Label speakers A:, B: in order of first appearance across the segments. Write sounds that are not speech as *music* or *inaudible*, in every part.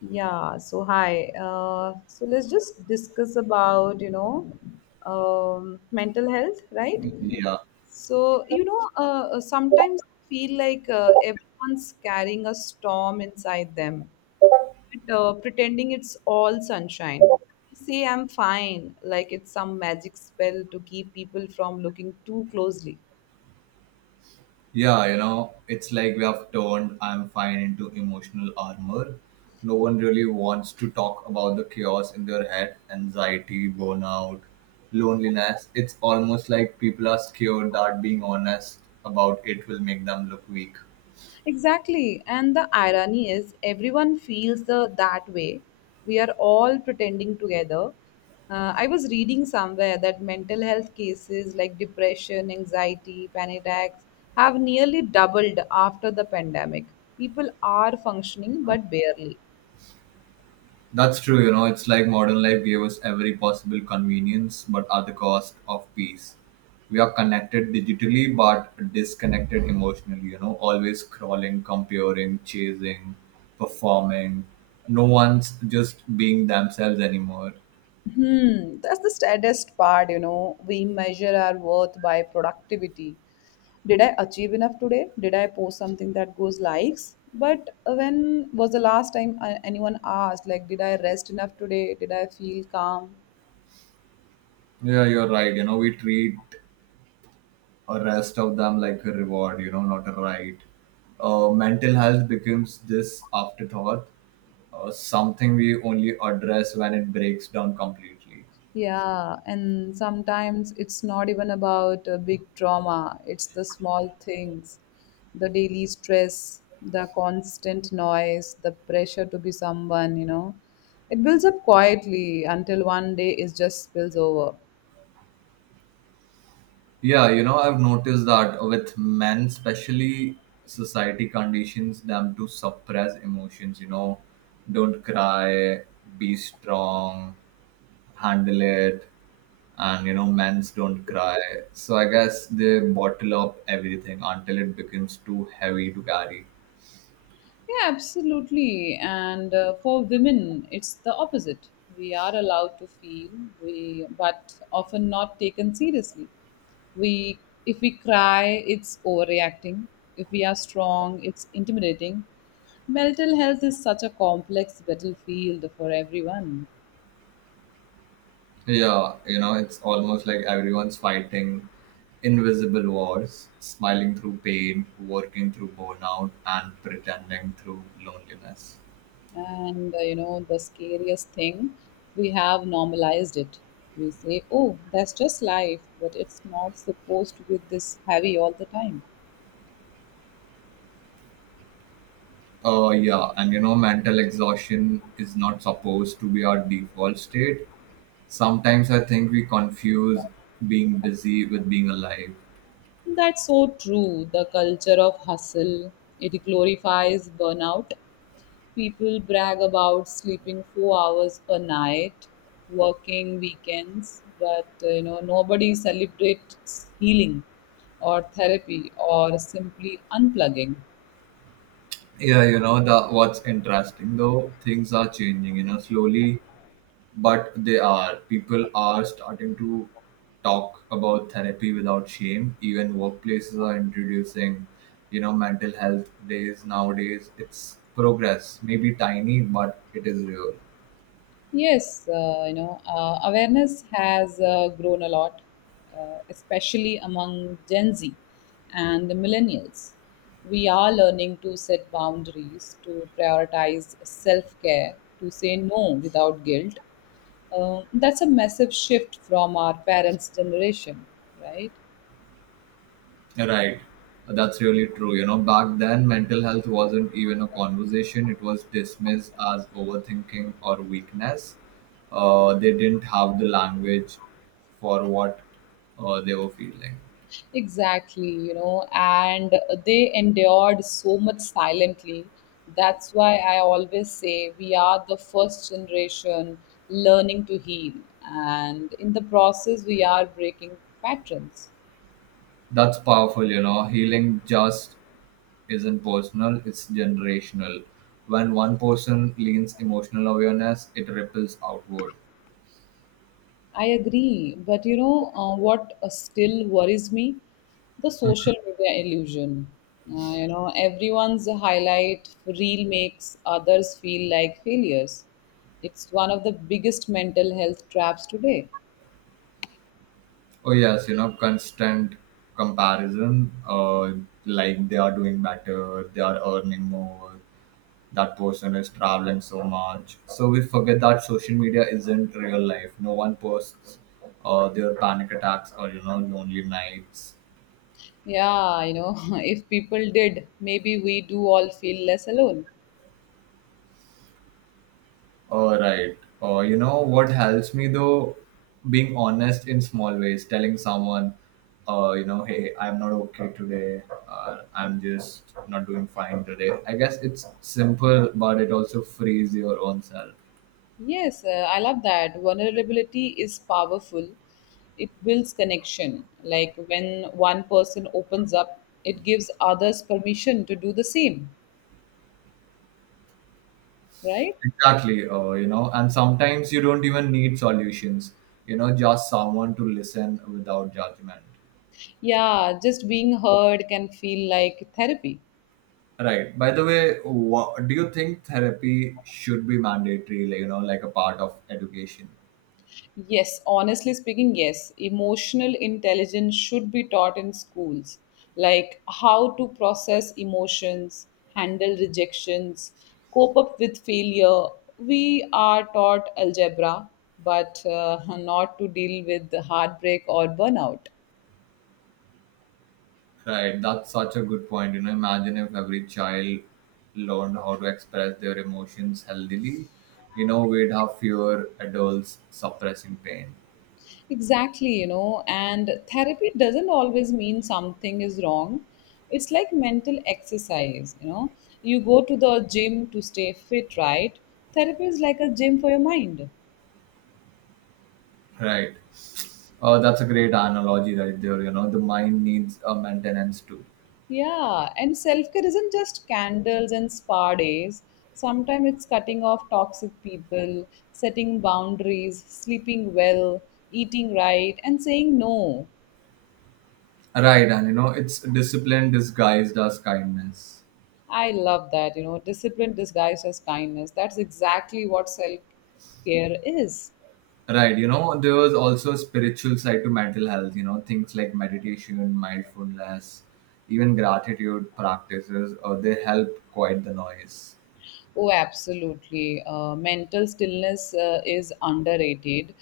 A: Yeah, so hi. So let's just discuss about, mental health, right?
B: Yeah,
A: So, sometimes I feel like everyone's carrying a storm inside them, but, pretending it's all sunshine. They say I'm fine, like it's some magic spell to keep people from looking too closely.
B: yeah, you know, it's like we have turned I'm fine into emotional armor. No one really wants to talk about the chaos in their head, anxiety, burnout, loneliness. It's almost like people are scared that being honest about it will make them look weak.
A: Exactly. And the irony is, everyone feels that way. We are all pretending together. I was reading somewhere that mental health cases like depression, anxiety, panic attacks have nearly doubled after the pandemic. People are functioning, but barely.
B: That's true, you know, it's like modern life gave us every possible convenience, but at the cost of peace. We are connected digitally, but disconnected emotionally, you know, always crawling, comparing, chasing, performing. No one's just being themselves anymore.
A: That's the saddest part. We measure our worth by productivity. Did I achieve enough today? Did I post something that goes likes? But when was the last time anyone asked, like, did I rest enough today? Did I feel calm?
B: Yeah, you're right. You know, we treat a rest of them like a reward, you know, not a right. Mental health becomes this afterthought, something we only address when it breaks down completely.
A: Yeah, and sometimes it's not even about a big drama, it's the small things, the daily stress, the constant noise, the pressure to be someone. It builds up quietly until one day it just spills over.
B: Yeah, you know, I've noticed that with men, especially, society conditions them to suppress emotions, you know, don't cry, be strong, handle it. And, you know, men's don't cry. So I guess they bottle up everything until it becomes too heavy to carry.
A: Yeah, absolutely. And for women, it's the opposite. We are allowed to feel, we but often not taken seriously. We, if we cry, it's overreacting. If we are strong, it's intimidating. Mental health is such a complex battlefield for everyone.
B: Yeah, you know, it's almost like everyone's fighting invisible wars, smiling through pain, working through burnout, and pretending through loneliness.
A: And you know the scariest thing, we have normalized it. We say, "Oh, that's just life," but it's not supposed to be this heavy all the time.
B: Yeah, and you know, mental exhaustion is not supposed to be our default state. Sometimes I think we confuse being busy with being alive.
A: That's so true. The culture of hustle, it glorifies burnout. People brag about sleeping 4 hours per night, working weekends, but you know nobody celebrates healing or therapy or simply unplugging.
B: Yeah, you know, the what's interesting though, things are changing, you know, slowly, but they are. People are starting to talk about therapy without shame. Even workplaces are introducing, you know, mental health days nowadays. It's progress, maybe tiny, but it is real.
A: Yes, awareness has grown a lot, especially among Gen Z and the millennials. We are learning to set boundaries, to prioritize self care, to say no without guilt. That's a massive shift from our parents' generation, right?
B: Right. That's really true. You know, back then, mental health wasn't even a conversation, it was dismissed as overthinking or weakness. They didn't have the language for what they were feeling.
A: Exactly, and they endured so much silently. That's why I always say we are the first generation learning to heal. And in the process, we are breaking patterns.
B: That's powerful, you know. Healing just isn't personal, it's generational. When one person leans emotional awareness, it ripples outward.
A: I agree. But what still worries me? The social media illusion. Everyone's highlight reel makes others feel like failures. It's one of the biggest mental health traps today.
B: Oh yes, you know, constant comparison. Like they are doing better, they are earning more. That person is traveling so much. So we forget that social media isn't real life. No one posts their panic attacks or you know lonely nights.
A: Yeah, *laughs* if people did, maybe we do all feel less alone.
B: All right. You know what helps me though? Being honest in small ways, telling someone, you know, hey, I'm not okay today, or I'm just not doing fine today. I guess it's simple, but it also frees your own self.
A: Yes, I love that. Vulnerability is powerful. It builds connection. Like when one person opens up, it gives others permission to do the same, right?
B: Exactly. You know, and sometimes you don't even need solutions, you know, just someone to listen without judgment.
A: Yeah, just being heard can feel like therapy.
B: Right. By the way, do you think therapy should be mandatory, like, you know, like a part of education?
A: Yes, honestly speaking, yes. Emotional intelligence should be taught in schools, like how to process emotions, handle rejections, cope up with failure. We are taught algebra, but *laughs* not to deal with the heartbreak or burnout.
B: Right, that's such a good point. You know, imagine if every child learned how to express their emotions healthily, you know, we'd have fewer adults suppressing pain.
A: Exactly, and therapy doesn't always mean something is wrong. It's like mental exercise, you know. You go to the gym to stay fit, right? Therapy is like a gym for your mind.
B: Right. That's a great analogy right there. You know, the mind needs a maintenance too.
A: Yeah, and self care isn't just candles and spa days. Sometimes it's cutting off toxic people, setting boundaries, sleeping well, eating right, and saying no.
B: Right, and you know, it's discipline disguised as kindness.
A: I love that. Discipline disguised as kindness. That's exactly what self care is.
B: Right, you know, there was also a spiritual side to mental health, you know, things like meditation, mindfulness, even gratitude practices, they help quiet the noise.
A: Oh, absolutely. Mental stillness is underrated.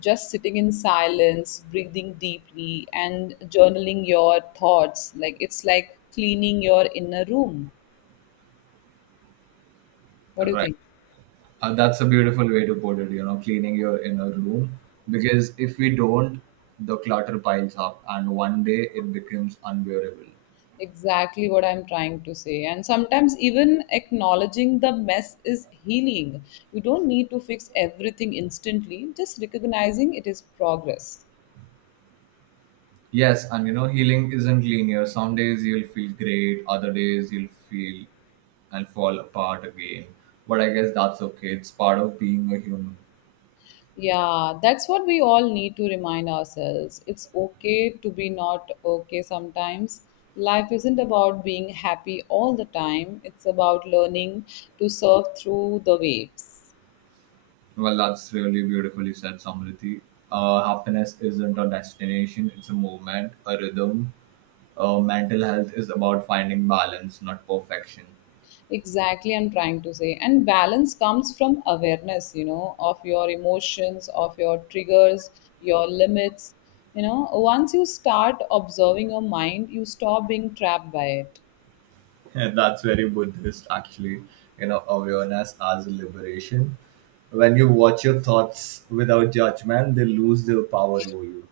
A: Just sitting in silence, breathing deeply, and journaling your thoughts. Like, it's like cleaning your inner room. What do you
B: Right.
A: think?
B: That's a beautiful way to put it, you know, cleaning your inner room. Because if we don't, the clutter piles up and one day it becomes unbearable.
A: Exactly what I'm trying to say. And sometimes, even acknowledging the mess is healing. You don't need to fix everything instantly, just recognizing it is progress.
B: Yes, and you know, healing isn't linear. Some days you'll feel great, other days you'll feel and fall apart again. But I guess that's okay. It's part of being a human.
A: Yeah, that's what we all need to remind ourselves. It's okay to be not okay sometimes. Life isn't about being happy all the time, it's about learning to surf through the waves.
B: Well, that's really beautifully said, Samriti. Happiness isn't a destination, it's a movement, a rhythm. Mental health is about finding balance, not perfection.
A: Exactly, I'm trying to say, and balance comes from awareness, of your emotions, of your triggers, your limits. You know once you start observing your mind, you stop being trapped by it.
B: *laughs* That's very Buddhist, actually. You know, awareness as liberation. When you watch your thoughts without judgment, they lose their power over you.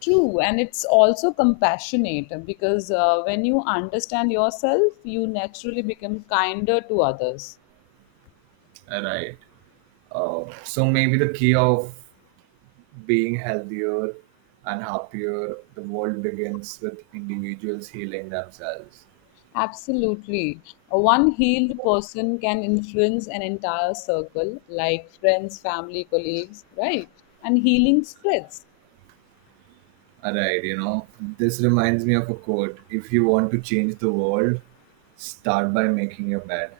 A: True, and it's also compassionate because when you understand yourself, you naturally become kinder to others.
B: Right. So maybe the key of being healthier and happier, the world begins with individuals healing themselves.
A: Absolutely. One healed person can influence an entire circle, like friends, family, colleagues, right? And healing spreads.
B: Alright, you know, this reminds me of a quote. If you want to change the world, start by making your bed.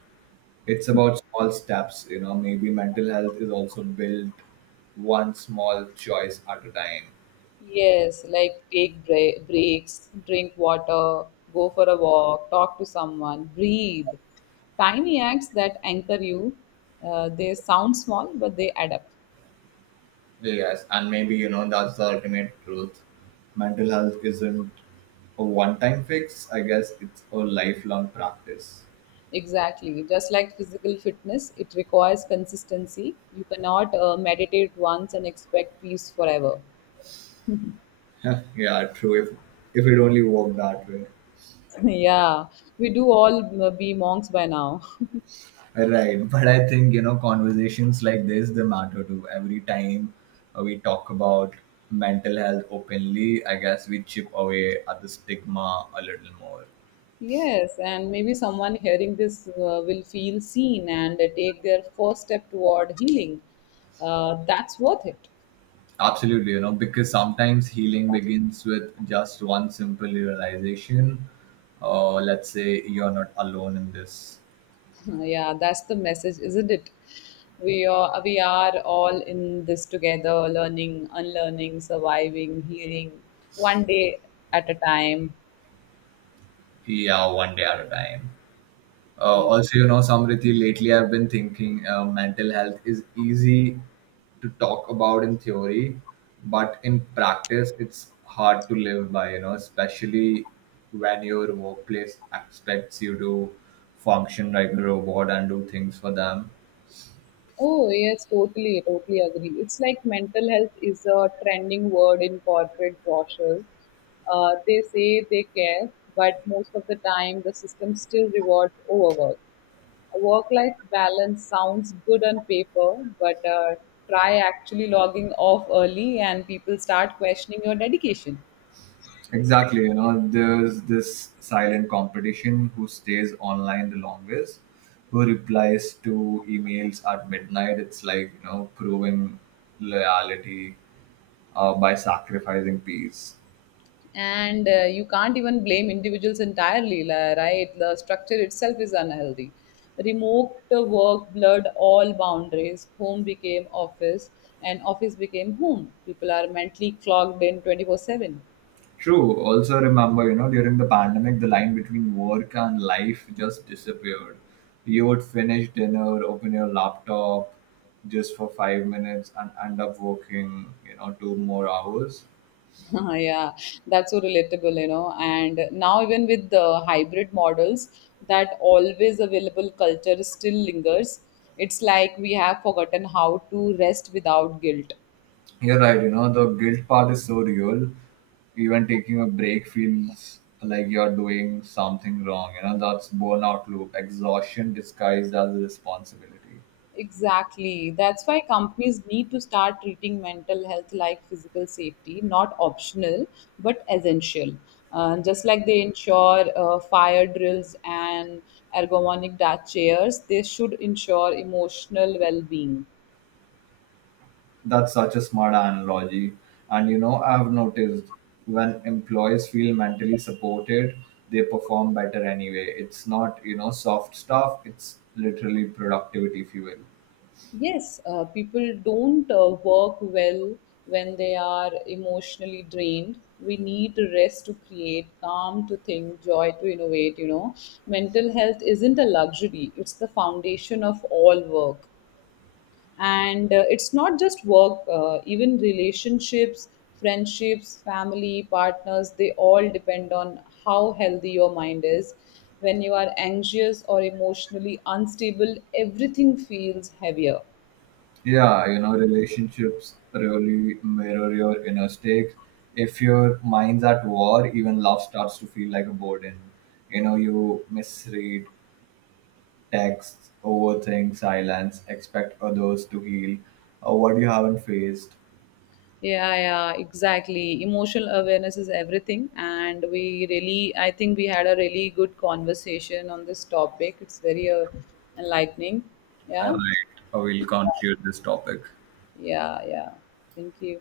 B: It's about small steps, you know. Maybe mental health is also built one small choice at a time.
A: Yes, like take breaks, drink water, go for a walk, talk to someone, breathe. Tiny acts that anchor you, they sound small, but they add up.
B: Yes, and maybe, you know, that's the ultimate truth. Mental health isn't a one time fix, I guess it's a lifelong practice.
A: Exactly. Just like physical fitness, it requires consistency. You cannot meditate once and expect peace forever.
B: Huh, yeah, true. If it only worked that way.
A: *laughs* Yeah, we do all be monks by now. *laughs*
B: Right, but I think you know conversations like this they matter too. Every time we talk about mental health openly, I guess we chip away at the stigma a little more.
A: Yes, and maybe someone hearing this will feel seen and take their first step toward healing. That's worth it.
B: Absolutely, you know, because sometimes healing begins with just one simple realization. Let's say you're not alone in this.
A: *laughs* Yeah, that's the message, isn't it? We are all in this together, learning, unlearning, surviving, healing, one day at a time.
B: Yeah, one day at a time.
A: Yeah.
B: Also, you know, Samriti, lately I've been thinking mental health is easy to talk about in theory, but in practice, it's hard to live by, you know, especially when your workplace expects you to function like a robot and do things for them.
A: Oh, yes, totally, totally agree. It's like mental health is a trending word in corporate brochures. They say they care, but most of the time the system still rewards overwork. A work life balance sounds good on paper, but try actually logging off early and people start questioning your dedication.
B: Exactly, you know, there's this silent competition who stays online the longest, who replies to emails at midnight. It's like, you know, proving loyalty by sacrificing peace.
A: And you can't even blame individuals entirely, right? The structure itself is unhealthy. Remote work blurred all boundaries. Home became office and office became home. People are mentally clogged in 24/7.
B: True. Also, remember, you know, during the pandemic, the line between work and life just disappeared. You would finish dinner, open your laptop just for 5 minutes, and end up working, you know, 2 more hours.
A: *laughs* Yeah, that's so relatable. And now even with the hybrid models, that always available culture still lingers. It's like we have forgotten how to rest without guilt.
B: You're right, you know, the guilt part is so real. Even taking a break feels like you're doing something wrong. You know, that's burnout loop, exhaustion disguised as responsibility.
A: Exactly. That's why companies need to start treating mental health like physical safety, not optional, but essential. Just like they ensure fire drills and ergonomic chairs, they should ensure emotional well being.
B: That's such a smart analogy. And, you know, I've noticed when employees feel mentally supported, they perform better anyway. It's not, you know, soft stuff, it's literally productivity fuel.
A: Yes, people don't work well when they are emotionally drained. We need rest to create, calm to think, joy to innovate. Mental health isn't a luxury, it's the foundation of all work. And it's not just work, even relationships, friendships, family, partners, they all depend on how healthy your mind is. When you are anxious or emotionally unstable, everything feels heavier.
B: Yeah, you know, relationships really mirror your inner stakes. If your mind's at war, even love starts to feel like a burden. You know, you misread texts, overthink, silence, expect others to heal what you haven't faced.
A: Yeah, yeah, exactly. Emotional awareness is everything. And I think we had a really good conversation on this topic. It's very enlightening.
B: All
A: Yeah,
B: right, I will conclude this topic.
A: yeah, yeah. Thank you.